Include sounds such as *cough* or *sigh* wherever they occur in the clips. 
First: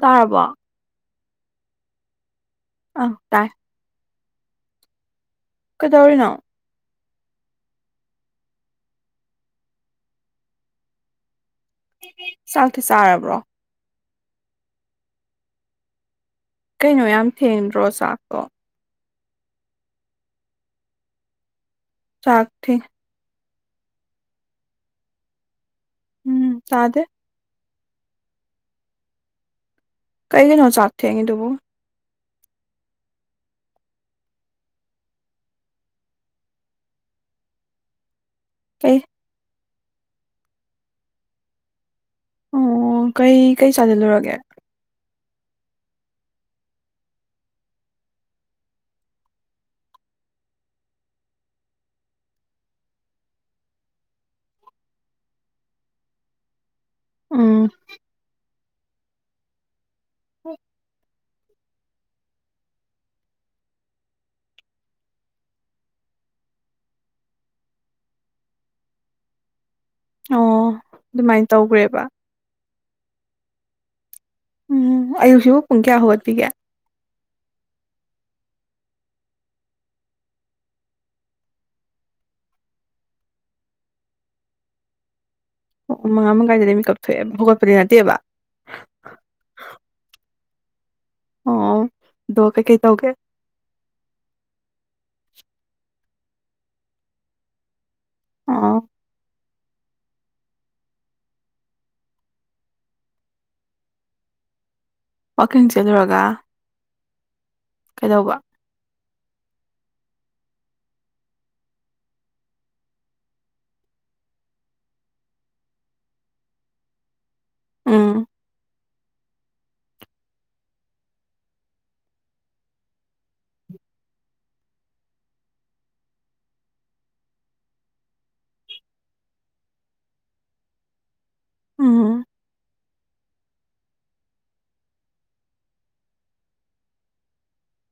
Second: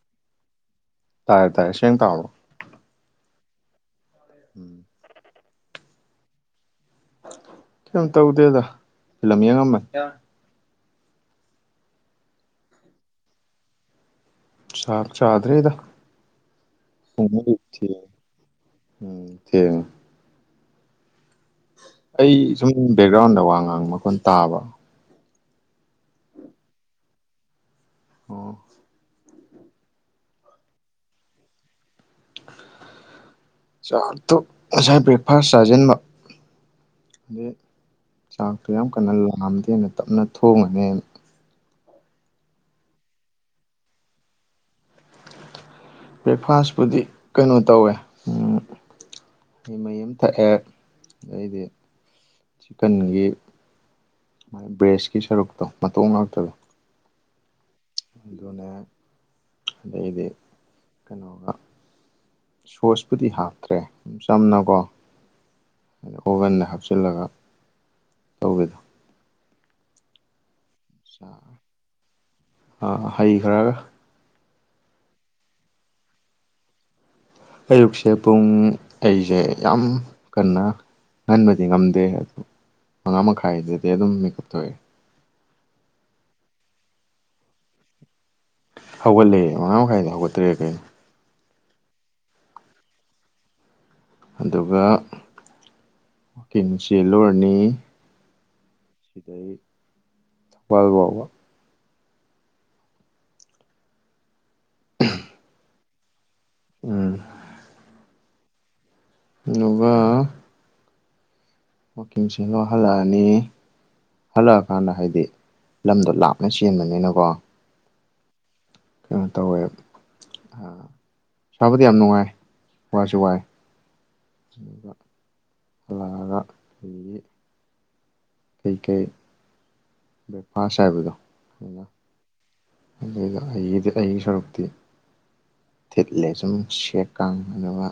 ꯇꯥꯔꯔꯕꯣ ꯇꯥꯏꯌꯦꯦ ꯇꯥꯏꯌꯦ ꯁꯦꯡ ꯀꯣ ꯑ ꯇꯥꯏ ꯎꯝ ꯀꯗꯧꯔꯤꯅꯣ ꯀꯩꯝ ꯇꯧꯗꯦꯗꯂꯝ ꯌꯦꯡꯉꯝꯕ ꯆꯥꯛꯊꯤ ꯆꯥꯔꯕ꯭ꯔꯣ ꯆꯥꯕ ꯆꯥꯗꯔꯦꯗ ꯀꯩꯅꯣ ꯌꯥꯝ ꯊꯦꯡꯗ꯭ꯔꯣ ꯆꯥꯛꯇꯣ ꯎꯝ ꯊꯦꯡ ꯑꯩ ꯆꯥꯛ ꯁꯨꯝ ꯊꯦꯡ ꯕꯦꯛꯒ꯭ꯔꯥꯎꯟꯗ ꯋꯥ ꯉꯥꯡꯕ ꯃꯈꯣꯟ ꯇꯥꯕ ꯎꯝ ꯇꯥꯗꯦ ꯑꯣ ꯀꯩ ꯟꯣ ꯆꯥꯦ ꯍꯥꯏꯦ ꯇꯕꯨ ꯆꯥꯛꯇꯣ ꯉꯁꯥꯏ ꯕ꯭ꯔꯦꯛꯐꯥꯁ ꯆꯥꯁꯤꯟꯕ ꯑꯗꯩ ꯆꯥꯛꯇꯣ ꯌꯥꯝ ꯀꯩ ꯀꯟꯅ ꯂꯥꯝꯗꯦꯅ ꯇꯞꯅ ꯊꯣꯡꯉꯅꯦꯅ ꯑꯣ ꯀꯩ ꯀꯩ ꯆꯥꯁꯤꯜꯂꯨꯔꯒꯦ ꯕ꯭ꯔꯦꯛꯐꯥꯁꯄꯨꯗꯤ ꯀꯩꯅꯣ ꯇꯧꯋꯦ ꯑꯩꯩ ꯃꯩ ꯑꯃ ꯊꯛꯑꯦ ꯑꯗꯩꯗꯤ ꯆꯤꯛꯀꯟꯒꯤ ꯕ꯭ꯔꯦꯁꯀꯤ ꯁꯔꯨꯛꯇꯣ ꯃꯇ ꯉꯥꯛꯇꯗ ꯎꯝ ꯑꯗꯩꯗꯤ ꯀꯩꯅꯒ ꯁꯣꯁꯄꯨꯗꯤ ꯍꯥꯞꯇ꯭ꯔꯦ ꯆꯝꯅꯀꯣ ꯑꯣꯚꯟꯗ ꯍꯥꯞꯆꯤꯜꯂꯒ ꯇꯧꯕꯦꯗ ꯑꯣ ꯑꯗꯨꯃꯥꯏꯅ ꯇꯧꯈ꯭ꯔꯦꯕ ꯍꯩꯈ꯭ꯔꯒ ꯎꯝ ꯑꯌꯨꯁꯤꯕꯨ ꯄꯨꯡ ꯀꯌꯥ ꯍꯧꯒꯠꯄꯤꯒꯦ ꯑꯌꯨꯛꯁꯦ ꯄꯨꯡ ꯑꯩꯁꯦ ꯌꯥꯝ ꯀꯟꯅ ꯑꯍꯟꯕꯗꯤ ꯉꯝꯗꯦ ꯑꯗꯨ ꯃꯉꯥ ꯃꯈꯥꯏꯗꯗꯤ ꯑꯗꯨꯝ ꯃꯦꯀꯞ ꯊꯣꯛꯑꯦ ꯑꯣ ꯃꯉꯥ ꯃꯈꯥꯏꯗ ꯃꯤ ꯀꯞꯊꯣꯛꯑꯦ ꯣꯒꯠꯄꯗꯤ ꯅꯠꯇꯦꯕ ꯍꯧꯒꯠꯂꯛꯑꯦ ꯃꯉꯥ ꯃꯈꯥꯏꯗ ꯍꯧꯒꯠꯇ꯭ꯔꯦ ꯀꯩꯅꯣ ꯑꯣ ꯗꯣ ꯀꯦ ꯀꯩ ꯇꯧꯒꯦ ꯑꯗꯨꯒ ꯋꯥꯋꯀꯤꯡ ꯆꯦꯜꯂꯨꯔꯅꯤ ꯑꯣ ꯁꯤꯗꯥꯏ ꯊꯕꯥꯜ ꯋꯥꯕ ꯋꯥꯋꯀꯤꯡ ꯆꯠꯂꯨꯔꯒ ꯎꯝ ꯀꯩꯗꯧꯕ ꯑꯗꯨꯒ ꯋꯥꯛꯀꯤꯡꯁꯤ ꯂꯣꯏꯍꯜꯂꯛꯑꯅꯤ ꯍꯜꯂꯛꯑꯀꯥꯟꯗ ꯍꯥꯏꯗꯤ ꯂꯝꯗꯣ ꯂꯥꯞꯅ ꯆꯦꯟꯕꯅꯤꯅꯀꯣ ꯑꯥ ꯀꯩꯅꯣ ꯇꯧꯋꯦꯕ ꯑ ꯁꯥꯕꯗꯤ ꯌꯥꯝ ꯅꯨꯡꯉꯥꯏ ꯋꯥꯏꯁꯨ ꯋꯥꯏ ꯑꯗꯨꯒ ꯂꯥꯛꯑꯒ ꯑꯩꯒꯤ ꯀꯩꯀꯩ ꯕ꯭ꯔꯦꯛꯐꯥꯁ ꯍꯥꯏꯕꯗꯣ ꯎꯝ ꯑꯗꯨꯏꯗ ꯑꯩꯒꯤꯗꯤ ꯑꯩꯒꯤ ꯁꯔꯨꯛꯇꯤ ꯊꯤꯠꯂꯦ ꯁꯨꯝ ꯁꯦꯛ ꯀꯥꯡꯅꯕ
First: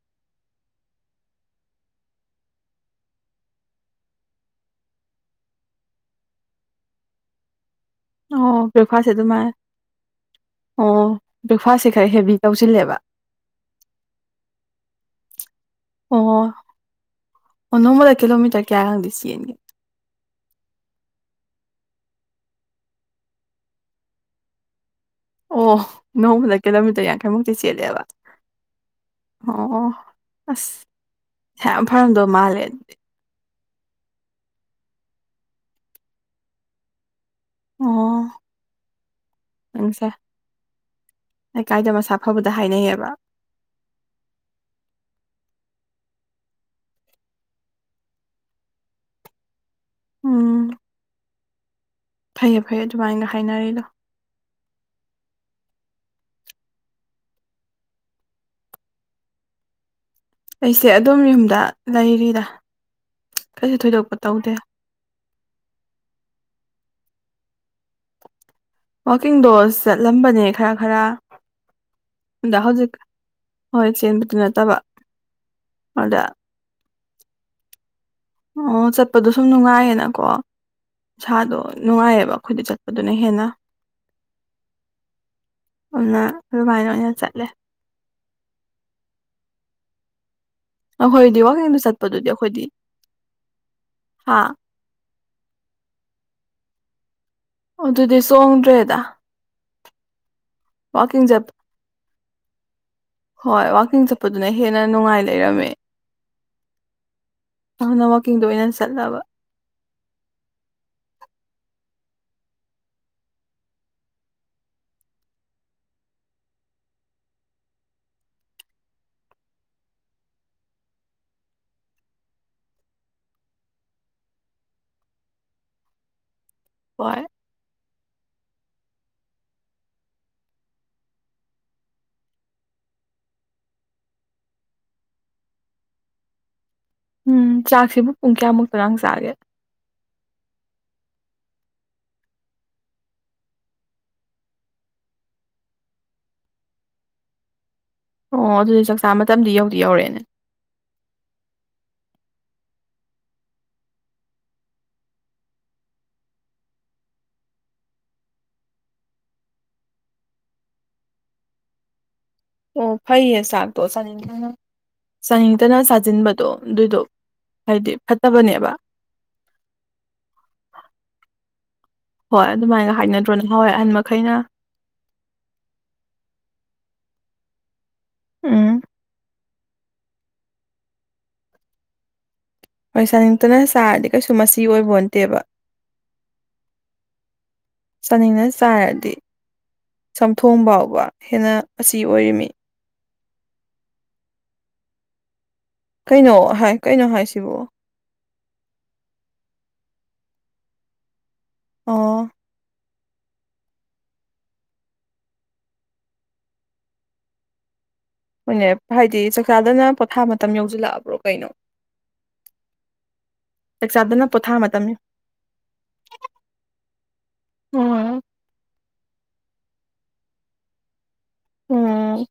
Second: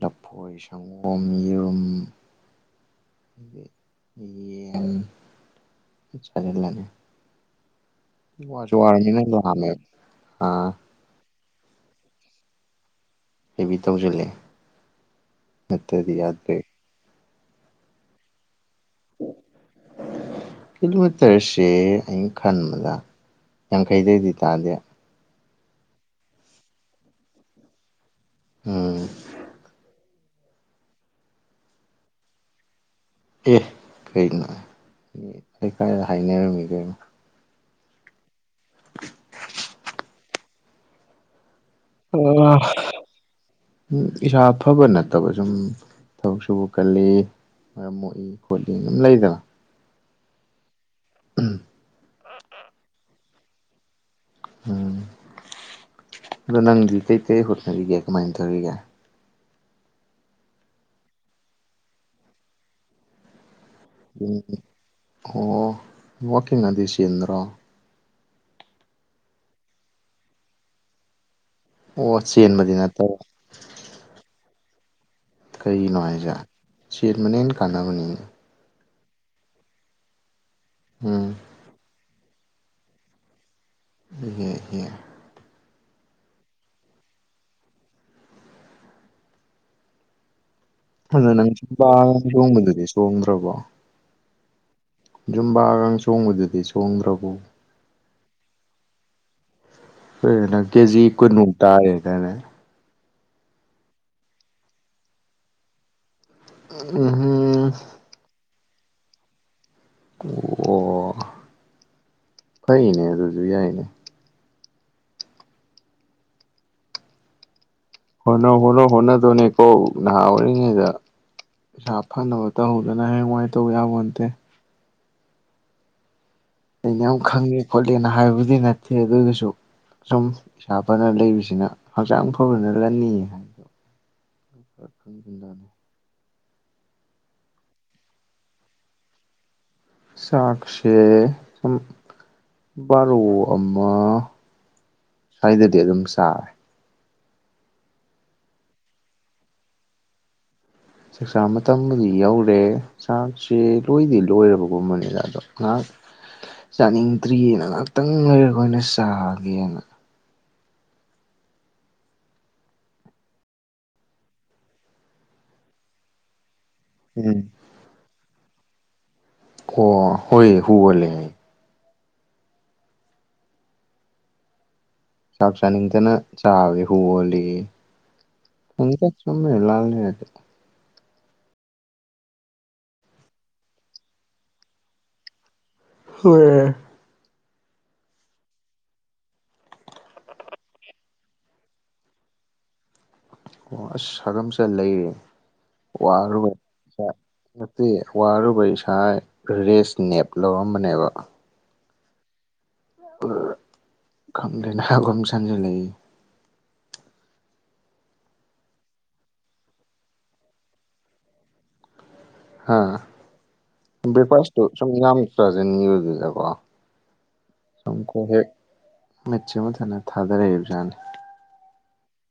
ꯂꯐꯣꯏ ꯁꯪꯒꯣꯝ ꯌꯦꯔꯨꯝ ꯌꯦ ꯁꯔꯅꯦ ꯑꯣ ꯋꯥꯁꯨ ꯕ꯭ꯔꯦꯛꯐꯥꯁꯁꯦ ꯋꯥꯔꯃꯤ ꯅꯗ ꯑꯗꯨꯃꯥꯏꯅ ꯑ ꯑꯣ ꯕ꯭ꯔꯦꯛꯐꯥꯁꯁꯦ ꯈꯔ ꯍꯦꯚ ꯇꯧꯁꯤꯜꯂꯦꯕ ꯍꯕꯤ ꯇ ꯍꯧ ꯆꯂꯦ ꯑꯠꯇꯗꯤ ꯌꯥꯗ ꯑꯣꯃ ꯂꯥꯛꯂꯣꯃꯤ ꯇꯥꯏꯦ ꯀꯂꯣꯃꯤꯠꯇꯔꯁꯦ ꯑꯩꯅ ꯈꯟꯕꯗ ꯌꯥꯡꯈꯩꯗꯗꯤ ꯇꯥꯗꯦ ꯑꯣ ꯅꯣꯡꯃꯗ ꯀꯤꯂꯣꯃꯤꯇꯔ ꯌꯥꯡꯈꯩꯃꯨꯛꯇꯤ ꯆꯦꯜꯂꯦꯕ ꯎꯝ ꯑꯣ ꯑꯁ ꯍ ꯐꯔꯝꯗꯧ ꯃꯥꯜꯂꯦ ꯑꯗꯨꯗꯤ ꯑꯦ ꯀꯩꯅꯣꯥꯏ ꯍꯥꯏꯅꯦꯔꯃꯤꯒꯤ ꯑꯣ ꯏꯁ ꯑ ꯎꯝ ꯏꯁꯥꯐꯥꯕ ꯅꯠꯇ ꯑꯗꯨꯨꯝ ꯊꯕꯛ ꯁꯨꯕ ꯀꯜꯂꯤ ꯃꯔꯝ ꯃꯣꯛꯏ ꯈꯣꯠꯂꯤ ꯑꯗꯨꯝ ꯂꯩꯗꯅ ꯎꯝ ꯎꯝ *unintelligible* ꯐꯥꯏꯅꯔꯂꯣ ꯎꯝ ꯑꯗꯣ ꯅꯪꯗꯤ ꯀꯩ ꯀꯩ ꯍꯣꯠꯅꯔꯤꯒꯦ ꯀꯃꯥꯏꯅ ꯇꯧꯔꯤꯒꯦ ꯑꯩꯁꯦ ꯑꯗꯣꯝ ꯌꯨꯝꯗ ꯂꯩꯔꯤꯔ ꯎ ꯑꯣ ꯋꯥꯀꯤꯗꯁꯟ꯭ꯔꯣ ꯋꯥꯋꯥꯛꯀꯤꯡ ꯗꯣꯁ ꯆꯠꯂꯝꯕꯅꯦ ꯈꯔ ꯈꯔ ꯑꯣ ꯑꯗ ꯆꯦꯟꯕꯗꯤ ꯍꯧꯖꯤꯛ ꯅꯠꯇꯕ ꯍꯣꯏ ꯆꯦꯟꯕꯗꯨ ꯅꯠꯇꯕ ꯀꯔꯤꯅꯣ ꯑꯗ ꯍꯥꯏꯖꯦ ꯆꯦꯠ ꯃꯅꯦꯟ ꯀꯥꯟꯅꯕꯅꯤ ꯑꯣ ꯆꯠꯄꯗꯣ ꯁꯨꯝ ꯅꯨꯡꯉꯥꯏꯌꯦꯅꯀꯣ ꯎꯝ ꯏꯁꯥꯗꯣ ꯅꯨꯡꯉꯥꯏꯌꯦꯕꯣ ꯑꯩꯈꯣꯏꯗ ꯆꯠꯄꯗꯨꯅ ꯍꯦꯟꯅ ꯌꯦ ꯌꯦ ꯑꯗꯨ ꯑꯗꯨꯃꯥꯏꯅ ꯑꯣꯏꯅ ꯆꯠꯂꯦ ꯑꯗꯨꯗ ꯑꯩꯈꯣꯏꯗꯤ ꯅꯪ ꯋꯥꯛꯀꯤꯡꯗ ꯆꯕꯥ ꯆꯠꯄꯗꯨꯗꯤ ꯆꯣꯡꯕꯗꯨꯗꯤ ꯆꯣꯡꯗ꯭ꯔꯕꯣ ꯍꯥꯥ ꯌꯖꯨꯝꯕꯥꯒ ꯆꯣꯡꯕꯗꯨꯗꯤ ꯆꯣꯡꯗ꯭ꯔꯕꯣ ꯑꯗꯨꯗꯤ ꯆꯣꯡꯗ꯭ꯔꯦꯗ ꯐꯅꯪ ꯀꯦꯁꯤꯣꯏ ꯋꯥꯛꯀꯤꯡ ꯆꯠꯄ ꯅꯨꯅꯨꯡꯇꯥꯌꯦ ꯀꯅ ꯍꯣꯏ ꯋꯥꯛꯀꯤꯡ ꯆꯠꯄꯗꯨꯅ ꯍꯦꯟꯅ ꯅꯨꯡꯉꯥꯏ ꯂꯩꯔꯝꯃꯦ ꯎ *unintelligible* ꯑꯗꯨꯅ ꯋꯥꯛꯀꯤꯡꯗꯣ ꯑꯣꯏꯅ ꯆꯠꯂꯕ ꯑꯣ ꯐꯩꯅꯦ ꯑꯗꯨꯁꯨ ꯌꯥꯏꯅꯦ ꯍꯣꯠꯅꯧ ꯍꯣꯠꯅꯧ ꯍꯣꯠꯅꯗꯧꯅꯦꯀꯣ ꯅꯍꯥ ꯑꯣꯏꯔꯤꯉꯩꯗ ꯄꯩꯁꯥ ꯐꯅꯕ ꯇꯧꯍꯧꯗꯅ ꯍꯌꯦꯡ ꯥꯏꯅ ꯇꯧ ꯌꯥꯎꯕꯟꯇꯦ ꯑꯩꯅ ꯌꯥꯝ ꯍꯣꯏ ꯈꯪꯉꯦ ꯈꯣꯠꯂꯦꯅ ꯍꯥꯏꯕꯕꯨꯗꯤ ꯅꯠꯇꯦ ꯑꯗꯨ ꯑꯣꯏꯔꯁꯨ ꯁꯨꯝ ꯏꯁꯥ ꯐꯅ ꯂꯩꯕꯁꯤꯅ ꯍꯛꯆꯥꯡ ꯐꯕꯅ ꯂꯅꯤ ꯍꯥꯏꯕꯗꯣ ꯅꯤ ꯎꯝ ꯆꯥꯛꯁꯤꯕꯨ ꯄꯨꯡ ꯀꯌꯥꯃꯨꯛꯇꯔꯥꯡ ꯆꯥꯒꯦ ꯁꯥꯁꯦ ꯎꯝ ꯕꯥꯔꯣ ꯑꯃ ꯁ꯭ꯋꯥꯏꯗꯗꯤ ꯑꯗꯨꯝ ꯁꯥꯔꯦ ꯑꯣ ꯑꯗꯨꯗꯤ ꯆꯥꯛꯆꯥ ꯃꯇꯝꯗꯤ ꯌꯧꯗꯤ ꯌꯧꯔꯛꯑꯦꯅꯦ ꯆꯥꯛꯆꯥꯥ ꯃꯇꯝꯕꯨꯗꯤ ꯌꯧꯔꯦ ꯆꯥꯛꯁꯦ ꯂꯣꯏꯗꯤ ꯂꯣꯏꯔꯕꯒꯨꯝꯕꯅꯤꯅ ꯑꯗꯣ ꯉꯥꯏꯍꯥꯛ ꯆꯥꯅꯤꯡꯗ꯭ꯔꯤꯑꯅ ꯉꯍꯥꯛꯇꯪ ꯂꯩꯔ ꯑꯩꯣꯏꯅ ꯆꯥꯒꯦꯅ ꯑꯣ ꯐꯩꯌꯦ ꯆꯥꯛꯇꯣ ꯆꯥꯅꯤꯡꯊꯅ ꯆꯥꯅꯤꯡꯇꯅ ꯆꯥꯁꯤꯟꯕꯗꯣ ꯑꯗꯨꯏꯗꯣ ꯎꯝ ꯍꯥꯏꯗꯤ ꯐꯠꯇꯕꯅꯦꯕ ꯑꯣ ꯍꯣꯏ ꯍꯨ ꯑꯣꯟꯂꯦ ꯍꯥꯏ ꯍꯣꯏ ꯑꯗꯨꯃꯥꯏꯅ ꯍꯥꯏꯅꯗ꯭ꯔꯣ ꯅꯍꯋꯥꯏ ꯑꯍꯟ ꯃꯈꯩꯅ ꯆꯥꯛ ꯆꯥꯅꯤꯡꯇꯅ ꯆꯥꯕꯁꯤ ꯍꯨ ꯑꯣꯟꯂꯦꯌꯦ ꯎꯝ ꯈꯪꯗꯦ ꯆꯨꯝꯃꯤꯔ ꯂꯥꯟꯔꯤꯔꯗꯤ ꯍꯣꯏ ꯆꯥꯅꯤꯡꯇꯅ ꯆꯥꯔꯗꯤ ꯀꯩꯁꯨ ꯃꯆꯤ ꯑꯣꯏꯕꯣꯟꯇꯦꯕ ꯍꯣꯏ ꯆꯥꯅꯤꯡꯅ ꯆꯥꯏꯔꯗꯤ ꯆꯝꯊꯣꯡ ꯐꯥꯎꯕ ꯍꯦꯟꯅ ꯃꯆꯤ ꯑꯣꯏꯔꯤꯝꯃꯤ ꯑꯣ ꯑꯁ ꯍꯥꯒꯝ ꯆꯟ ꯂꯩꯔꯦꯅꯦ ꯀꯩꯅꯣ ꯍꯥꯏ ꯀꯩꯅꯣ ꯋꯥꯔꯨꯕꯒꯤ ꯍꯥꯏꯁꯤꯕꯣ ꯅꯠꯇꯦ ꯋꯥꯔꯨꯕ ꯏꯁꯥ ꯔꯦꯁ ꯅꯦꯞ ꯂꯧꯔꯝꯕꯅꯦꯕ ꯑꯣ ꯈꯪꯗꯦꯅꯦ ꯍꯥꯒꯝ ꯆꯟꯖꯟꯂꯛꯏ ꯍꯣꯏꯅꯦ ꯍꯥꯏꯗꯤ ꯆꯥꯛꯆꯥꯗꯅ ꯄꯣꯊꯥ ꯃꯇꯝ ꯌꯧꯁꯤꯜꯂꯛꯑꯕ꯭ꯔꯣ ꯀꯩꯅꯣ ꯍꯥ ꯆꯥꯛꯆꯥꯗꯅ ꯄꯣꯊꯥ ꯕ꯭ꯔꯦꯛꯐꯥꯁꯇꯨ ꯃꯇꯝ ꯁꯨꯝ ꯌꯥꯝ ꯆꯥꯖꯤꯟꯒꯤꯕꯗꯨꯗ ꯀꯣ ꯎꯝ ꯃꯤꯠꯁꯤ ꯃꯊꯟꯗ ꯊꯥꯗꯔꯛꯏꯕ ꯖꯥꯠꯅꯤ ꯎꯝ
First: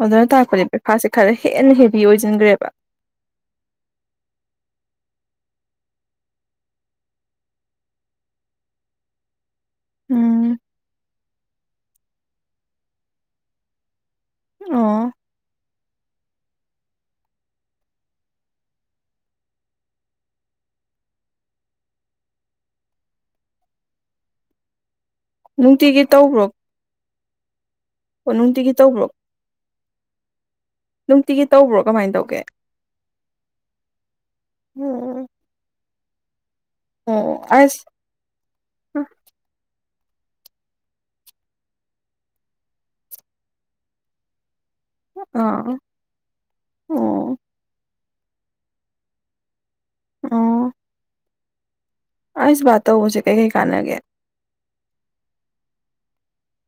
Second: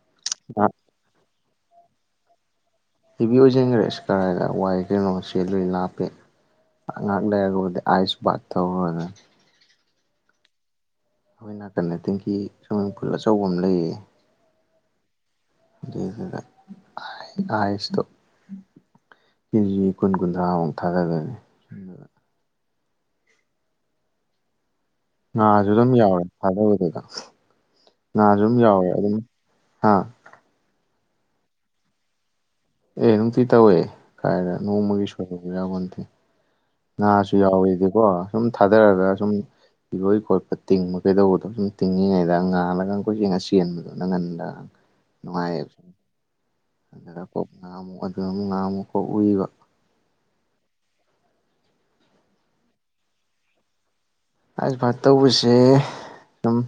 ꯑꯗꯨꯅ ꯇꯥꯛꯄꯗꯤ ꯕ꯭ꯔꯦꯛꯐꯥꯁꯁꯦ ꯈꯔ ꯍꯦꯟꯅ ꯍꯦꯚ ꯑꯣꯏꯁꯤꯟꯈ꯭ꯔꯦꯕ ꯍꯦꯕꯤ ꯑꯣꯏꯖꯟꯈ꯭ꯔꯦ ꯑꯁ ꯀꯔꯥꯏꯗ ꯋꯥꯏ ꯀꯩꯅꯣ ꯆꯦꯜꯂꯨꯔꯤ ꯂꯥꯞꯄꯦ ꯉꯥꯏꯍꯥꯛ ꯂꯩꯔꯕꯨꯗꯤ ꯑꯥꯏꯁ ꯕꯥꯠ ꯇꯨꯔꯨꯔꯒ ꯎꯝ ꯑꯩꯈꯣꯏ ꯅꯥꯀꯟꯗ ꯇꯦꯡꯀꯤ ꯁ꯭ꯋꯤꯝꯃꯤꯡ ꯄꯨꯜ ꯑꯆꯧꯕ ꯑꯃ ꯂꯩꯌꯦ ꯑꯣ ꯑꯗꯨꯏꯗꯨꯗ ꯀꯦꯖꯤ ꯀꯨꯟ ꯀꯨꯟꯊ꯭ꯔꯥꯃꯨꯛ ꯊꯥꯗꯗꯣꯏꯅꯤ ꯉꯥꯁꯨ ꯑꯗꯨꯝ ꯅꯨꯡꯇꯤꯒꯤ ꯌꯥꯎꯔꯦ ꯇꯧꯕ꯭ꯔꯣ ꯊꯥꯖꯕꯗꯨꯗ ꯉꯥꯁꯨ ꯑꯣ ꯑꯗꯨꯝ ꯅꯨꯡꯇꯤꯒꯤ ꯌꯥꯎꯋꯦ ꯇꯧꯕ꯭ꯔꯣ ꯑꯗꯨꯝ ꯑꯥ ꯅꯨꯡꯇꯤꯒꯤ ꯇꯧꯕ꯭ꯔꯣ ꯀꯃꯥꯏꯅ ꯇꯧꯒꯦ ꯑꯦ ꯅꯨꯡꯇꯤ ꯇꯧꯋꯦ ꯀꯥꯏꯗ ꯅꯣꯡꯃꯒꯤ ꯎꯝ ꯁꯣꯏ ꯌꯥꯄꯣꯟꯇꯦ ꯉꯥꯁꯨ ꯑꯣ ꯑꯁ ꯌꯥꯎꯋꯤꯗꯤꯀꯣ ꯁꯨꯝ ꯊꯥꯗꯔꯒ ꯁꯨꯝ ꯏꯔꯣꯏ ꯈꯣꯠꯄ ꯇꯤꯡꯕ ꯀꯩꯗꯧꯕꯗꯣ ꯁꯨꯝ ꯇꯤꯡꯉꯤꯉꯩꯗ ꯉꯥ ꯅꯒ ꯀꯣꯏꯆꯦꯟ ꯆꯦꯟꯕꯗꯣ ꯅꯪ ꯉꯟꯗ ꯅꯨꯡꯉꯥꯏ ꯑꯥ ꯑꯣ ꯉꯥꯃꯨꯛ ꯑꯗꯨ ꯑꯃꯨꯛ ꯉꯥꯃꯨꯛꯈꯥ ꯎꯨꯏꯕ ꯑꯣ ꯑꯁ ꯕꯥꯠ ꯇꯧꯕꯁꯦ ꯀꯩ ꯀꯩ ꯀꯥꯥꯟꯅꯒꯌꯦ ꯑꯥꯏ ꯕꯥꯠ ꯇꯧꯕꯁꯦ ꯑꯗꯨꯝ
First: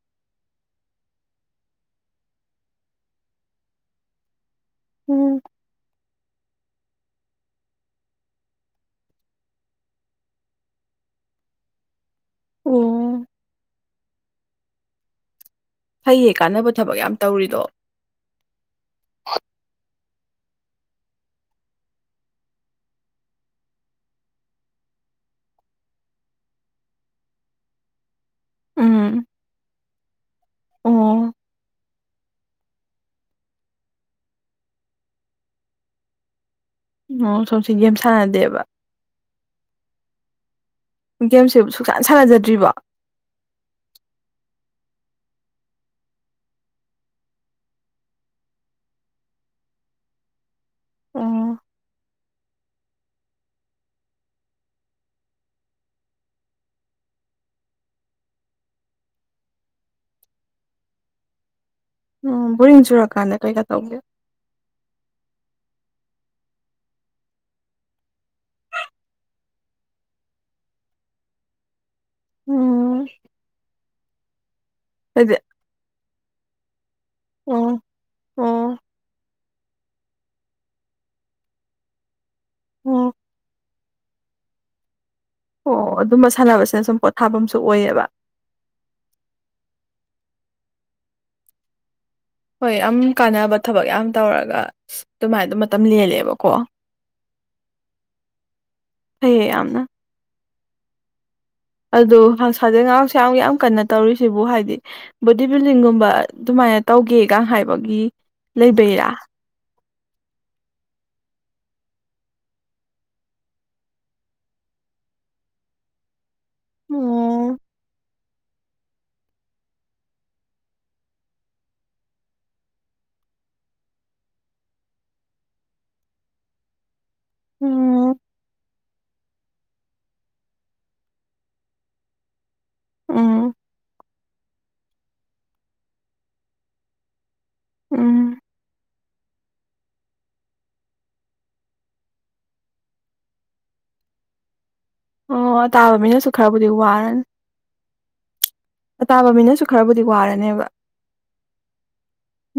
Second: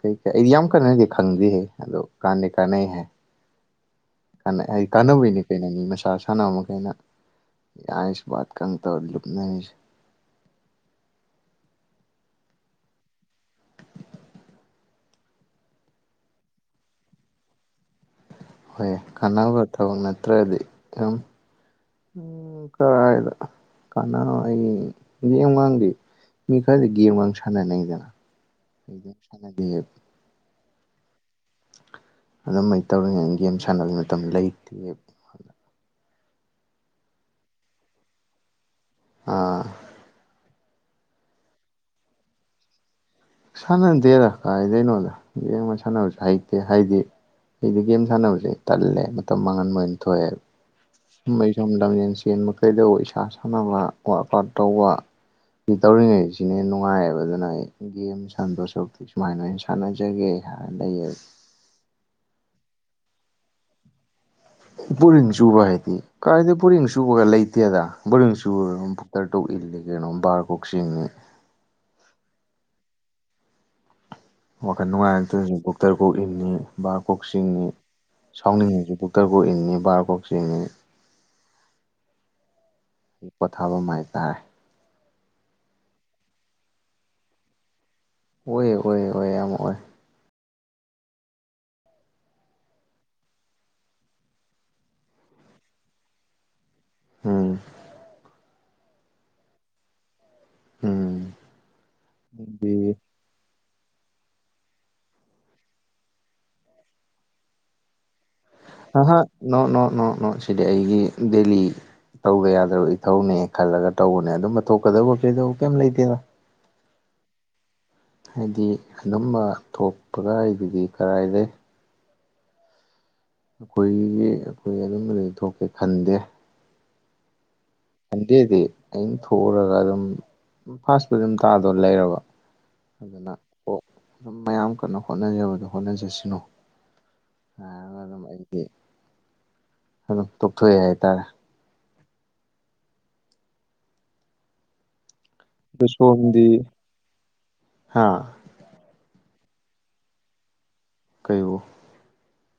ꯀꯩꯀꯩ ꯑꯩꯗꯤ ꯌꯥꯝ ꯀꯟꯅꯗꯤ ꯈꯪꯗꯦꯍꯦ ꯑꯗꯣ ꯀꯥꯟꯗꯩ ꯀꯥꯟꯅꯩ ꯍꯥꯏ ꯑꯩ ꯎꯝ ꯀꯥꯟꯅꯕꯩꯅꯦ ꯀꯩꯅ ꯃꯤ ꯃꯁꯥꯁ ꯁꯥꯟꯅ ꯃꯈꯩꯅ ꯑꯥꯏꯁ ꯕꯥꯠ ꯀ ꯇꯧꯔ ꯂꯨꯞꯅꯔꯤꯁꯦ *unintelligible* ꯑꯣ ꯐꯩꯌꯦ ꯀꯥꯟꯅꯕ ꯊꯕꯛ ꯌꯥꯝ ꯇꯧꯔꯤꯗꯣ ꯍꯣꯏ ꯀꯥꯟꯅꯕ ꯊꯕꯛ ꯅꯠꯇ꯭ꯔꯗꯤ ꯑꯗꯨꯝ *unintelligible* ꯃꯤ ꯈꯔꯗꯤ ꯒꯦꯝ ꯒ ꯁꯥꯟꯅꯅꯩꯗꯅ ꯑꯩꯗꯤ ꯁꯥꯟꯅꯗꯦ ꯎꯝ ꯑꯗꯨꯃꯥꯏꯅ ꯇꯧꯔꯤꯉꯩꯩꯅ ꯒꯦꯝ ꯁꯥꯟꯅꯕꯩ ꯃꯇꯝ ꯂꯩꯇꯦ ꯑꯣ ꯁꯣꯝꯁꯤ ꯒꯦꯝ ꯁꯥꯟꯅꯗꯦꯕ ꯑ ꯒꯦꯝꯁꯦ ꯁꯨꯛꯁꯥꯟ ꯁꯥꯟꯅꯖꯗ꯭ꯔꯤꯕꯣ ꯁꯥꯟꯅꯗꯦꯗ ꯀꯥꯏꯗꯩꯅꯣꯗ ꯒꯦꯝꯒ ꯁꯥꯟꯅꯕꯁꯨ ꯍꯩꯇꯦ ꯍꯥꯏꯗꯤ ꯑꯩꯗꯤ ꯒꯦꯝ ꯁꯥꯟꯅꯕꯁꯦ ꯇꯜꯂꯦ ꯃꯇꯝ ꯃꯥꯡꯍꯟꯕ ꯑꯣꯏꯅ ꯊꯣꯛꯑꯦꯕ ꯁꯨꯝꯕ ꯑꯩ ꯑꯣ ꯁꯨꯝ ꯂꯝꯖꯦꯟ ꯆꯦꯟꯕ ꯀꯩꯗꯧꯕ ꯏꯁꯥ ꯁꯥꯟꯅꯕ ꯋꯥꯔꯥꯛ ꯑꯥꯎꯠ ꯇꯧꯕ ꯁꯤ ꯇꯧꯔꯤꯉꯩ ꯁꯤꯅ ꯍ‌ꯦꯟ ꯅꯨꯡꯉꯥꯏꯌꯦꯕ ꯑꯗꯨꯅ ꯑꯩ ꯒꯦꯝ ꯁꯟꯗꯣꯛ ꯁꯔꯨꯛꯇꯤ ꯁꯨꯃꯥꯏꯅ ꯑꯣꯏꯅ ꯁꯥꯟꯅꯖꯒꯦ ꯍꯥꯏꯅ ꯂꯩꯌꯦ ꯎꯝ ꯕ‌ꯣꯔꯤꯡ ꯆꯨꯔꯛꯀꯥꯟꯗ ꯀꯩꯀꯥ ꯇꯧꯒꯦꯣ ꯕ‌ꯣꯔꯤꯡ ꯆꯨꯕ ꯍꯥꯏꯗꯤ ꯀꯥꯏꯗ ꯕ‌ꯣꯔꯤꯡ ꯆꯨꯕꯒ ꯂꯩꯇꯦꯗ ꯕ‌ꯣꯔꯤꯡ ꯆꯨꯕꯒ ꯕꯨꯛꯇꯔ *unintelligible* ꯀꯩꯅꯣ ꯕꯥꯔ ꯀ‌ꯣꯛ ꯆꯤꯡꯅꯤ ꯎꯝ ꯋꯥꯈꯜ ꯍꯥꯏꯗꯤ ꯅꯨꯡꯉꯥꯏꯔꯛꯇꯔꯁꯨ ꯕꯨꯛꯇꯔ ꯀꯣꯛ ꯏꯟꯅꯤ ꯕꯥꯔ ꯀꯣꯛ ꯆꯤꯡꯅꯤ ꯑꯣ ꯑꯣ ꯁꯥꯎꯅꯤꯡꯉꯁꯨ ꯕꯨꯛꯇꯔ ꯀ‌ꯣꯛ ꯏꯟꯅꯤ ꯕꯥꯔ ꯀ‌ꯣꯛ ꯆꯤꯡꯅꯤ ꯑꯣ ꯄꯣꯊꯥꯐꯝ ꯍꯥꯏꯇꯥꯔꯦ ꯑꯣ ꯑꯗꯨꯝꯕ ꯁꯥꯟꯅꯕꯁꯤꯅ ꯁꯨꯝ ꯄꯣꯊꯥꯐꯝꯁꯨ ꯑꯣꯏꯌ‌ꯦꯕ ꯑꯣꯏꯌ‌ꯦ ꯑꯣꯏꯌ‌ꯦ ꯍꯣꯏ ꯌꯥꯝ ꯑꯣꯏ ꯍꯣꯏ ꯌꯥꯝ ꯀꯥꯟꯅꯕ ꯊꯕꯛ ꯌꯥꯝ ꯇꯧꯔꯒ ꯑꯗꯨꯃꯥꯏ ꯑꯗꯨ ꯃꯇꯝ ꯂꯦꯜꯂꯦꯕꯀꯣ ꯎꯝ ꯐꯩꯌꯦ ꯌꯥꯝꯅ ꯎꯝ ꯑꯗꯣ ꯑꯗꯨꯗꯤ ꯍꯁꯗꯩ *unintelligible* ꯌꯥꯝ ꯀꯟꯅ ꯇꯧꯔꯤꯁꯤꯕꯨ ꯍꯥꯏꯗꯤ ꯕꯣꯗꯤ ꯕꯤꯜꯗꯤꯡꯒꯨꯝꯕ ꯑꯗꯨꯃꯥꯏꯅ ꯇꯧꯒꯦꯒ ꯍꯥꯏꯕꯒꯤ ꯂꯩꯕꯩꯔꯥ ꯑꯍ ꯅꯣ ꯅꯣ ꯅꯣ ꯅꯣ ꯁꯤꯗꯤ ꯑꯩꯒꯤ ꯗꯦꯜꯂꯤ ꯇꯧꯗ ꯌꯥꯗ꯭ꯔꯕ ꯏꯊꯧꯅꯦ ꯈꯜꯂꯒ ꯇꯧꯕꯅꯦ ꯑꯗꯨꯝꯕ ꯊꯣꯛꯀꯗꯧꯕ ꯀꯩꯗꯧꯕ ꯀꯩꯝ ꯂꯩꯇꯦꯗ ꯎꯝ ꯍꯥꯏꯗꯤ ꯑꯗꯨꯝꯕ ꯊꯣꯛꯄꯒ ꯑꯩꯗꯨꯗꯤ ꯀꯔꯥꯗꯩ ꯑꯩꯈꯣꯏꯒꯤ ꯑꯩꯈꯣꯏ ꯑꯗꯨꯝ ꯕꯗꯨꯗꯤ ꯊꯣꯛꯀꯦ ꯈꯟꯗꯦ ꯎꯝ ꯁꯟꯗꯦꯗꯤ ꯑꯩꯅ ꯊꯣꯛꯎꯔꯒ ꯑꯗꯨꯝ ꯐꯥꯁ ꯄꯨꯗꯤ ꯑꯗꯨꯝ ꯇꯥꯗꯧ ꯂꯩꯔꯕ ꯑꯗꯨꯅ ꯎꯝ ꯑꯣ ꯑꯗꯨꯝ ꯃꯌꯥꯝ ꯀꯟꯅ ꯍꯣꯠꯅꯖꯕꯗꯨ ꯍꯣꯠꯅꯖꯁꯅꯨ ꯍꯥꯏ ꯑꯗꯨꯝ ꯎꯝ ꯑꯩꯗꯤ ꯑꯗꯨꯝ ꯇꯣꯛꯊꯣꯛꯑꯦ ꯍꯥꯏꯇꯥꯔꯦ ꯑꯣ ꯇꯥꯕ ꯃꯤꯅꯁꯨ ꯈꯔꯕꯨꯗꯤ ꯋꯥꯔꯅꯤ ꯍꯥꯥ ꯑꯇꯥꯕ ꯃꯤꯅꯁꯨ ꯈꯔꯕꯨꯗꯤ ꯋꯥꯔꯅꯦꯕ ꯀꯩꯕꯨ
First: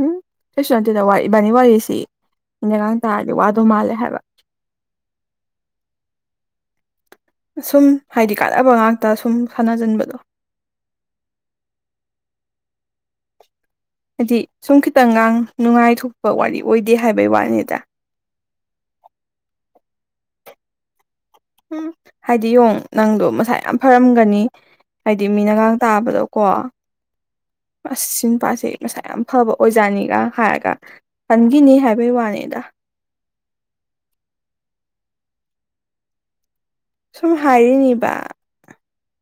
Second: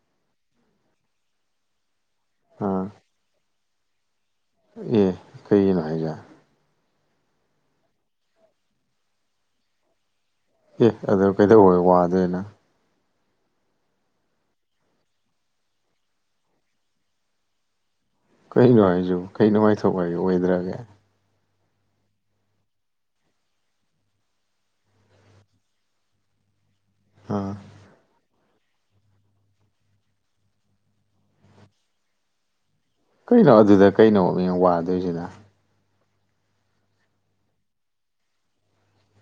ꯎꯝ ꯀꯩꯁꯨ ꯅꯠꯇ‌ꯦꯗ ꯏꯕꯥꯅꯤ ꯋꯥꯔꯤꯁꯤ ꯑꯥ ꯃꯤꯅꯒꯥꯡ ꯇꯥꯔꯗꯤ ꯋꯥꯗꯧ ꯃꯥꯜꯂꯦ ꯍꯥꯏꯕ ꯑꯦ ꯀꯩꯒꯤꯅ‌ꯣ ꯍꯥꯏꯖ‌ꯦ ꯁꯨꯝ ꯍꯥꯏꯗꯤ ꯀꯥꯟꯅꯕ ꯉꯥꯛꯇ ꯁꯨꯝ ꯁꯥꯟꯅꯖꯟꯕꯗꯣ ꯑꯦ ꯑꯗꯨ ꯀꯩꯗꯧꯕꯩ ꯋꯥꯗꯣꯏꯅ ꯍꯥꯏꯗꯤ ꯁꯨꯝ ꯈꯤꯇꯪꯒꯥꯡ ꯅꯨꯡꯉꯥꯏꯊꯣꯛꯄ ꯋꯥꯔꯤ ꯑꯣꯏꯗꯦ ꯍꯥꯏꯕꯩ ꯋꯥꯅꯤꯗ ꯀꯩꯅꯣ ꯍꯥꯏꯁꯤꯕꯨ ꯀꯩ ꯅꯨꯡꯉꯥꯏꯊꯣꯛ ꯋꯥꯔꯤ ꯑꯣꯏꯗ꯭ꯔꯒꯦ ꯎꯝ ꯍꯥꯏꯗꯤ ꯌ‌ꯣꯡ ꯅꯪꯗꯣ ꯃꯁꯥ ꯌꯥꯝ ꯐꯔꯝꯒꯅꯤ ꯍꯥꯏꯗꯤ ꯃꯤꯅꯒꯥꯡ ꯇꯥꯕꯗꯀꯣ ꯑꯥ ꯑꯁ ꯁꯤ ꯅꯨꯄꯥꯁ‌ꯦ ꯃꯁꯥ ꯌꯥꯝ ꯐꯕ ꯑꯣꯏꯖꯥꯠꯅꯤꯒ ꯍꯥꯏꯔꯒ ꯈꯟꯈꯤꯅꯤ ꯍꯥꯏꯕꯩ ꯋꯥꯅꯤꯗ ꯀꯩꯅꯣ ꯑꯗꯨꯗ ꯀꯩꯅꯣ ꯃꯤꯡ ꯋꯥꯗꯣꯏꯁꯤꯅ ꯁꯨꯝ ꯍꯥꯏꯔꯤꯅꯤꯕ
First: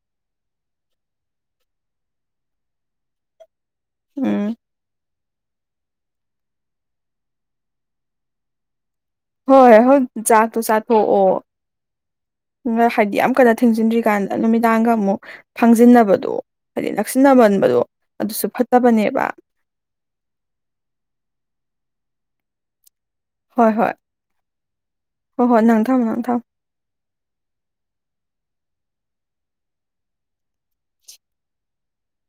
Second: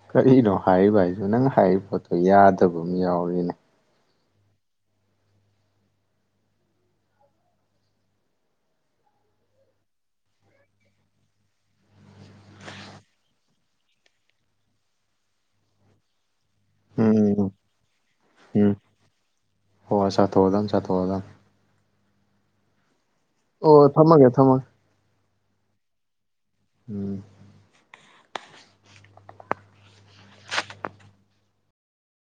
ꯀꯔꯤꯅꯣ ꯍꯥꯏꯔꯤꯕ ꯍꯥꯏꯁꯨ ꯅꯪ ꯍꯥꯏꯔꯤꯕ ꯄꯣꯠꯇꯣ ꯌꯥꯗꯕ ꯑꯃ ꯌꯥꯎꯔꯤꯅꯦ ꯎꯡ ꯍꯣꯏ ꯍ ꯍꯣꯏ ꯆꯥꯛ ꯇꯨ ꯆꯥꯊ‌ꯣꯛꯑꯣ ꯍꯥꯏꯕꯗꯤ ꯌꯥꯝ ꯀꯟꯅ ꯊꯦꯡꯖꯤꯟꯗ꯭ꯔꯤꯀꯥꯟꯗ ꯅꯨꯃꯤꯗꯥꯡꯒ ꯑꯃꯨꯛ ꯐꯪꯖꯤꯟꯅꯕꯗꯣ ꯍꯥꯏꯗꯤ ꯎꯝ ꯎꯝ ꯅꯛꯁꯤꯟꯅꯃꯟꯕꯗꯣ ꯑꯗꯨꯁꯨ ꯎꯝ ꯐꯠꯇꯕꯅꯦꯕ ꯍꯣꯏ ꯆꯠꯊꯣꯛꯑꯗꯝ ꯆꯠꯠꯇꯣꯛꯑꯗꯝ ꯍꯣꯏ ꯑꯣ ꯍꯣꯏ ꯊꯝꯃꯒꯦ ꯊꯝꯃꯒ ꯍꯣꯏ ꯍꯣꯏ ꯅꯪ ꯊꯝꯃꯣ ꯅꯪ ꯊꯝꯃꯣ ꯎꯝ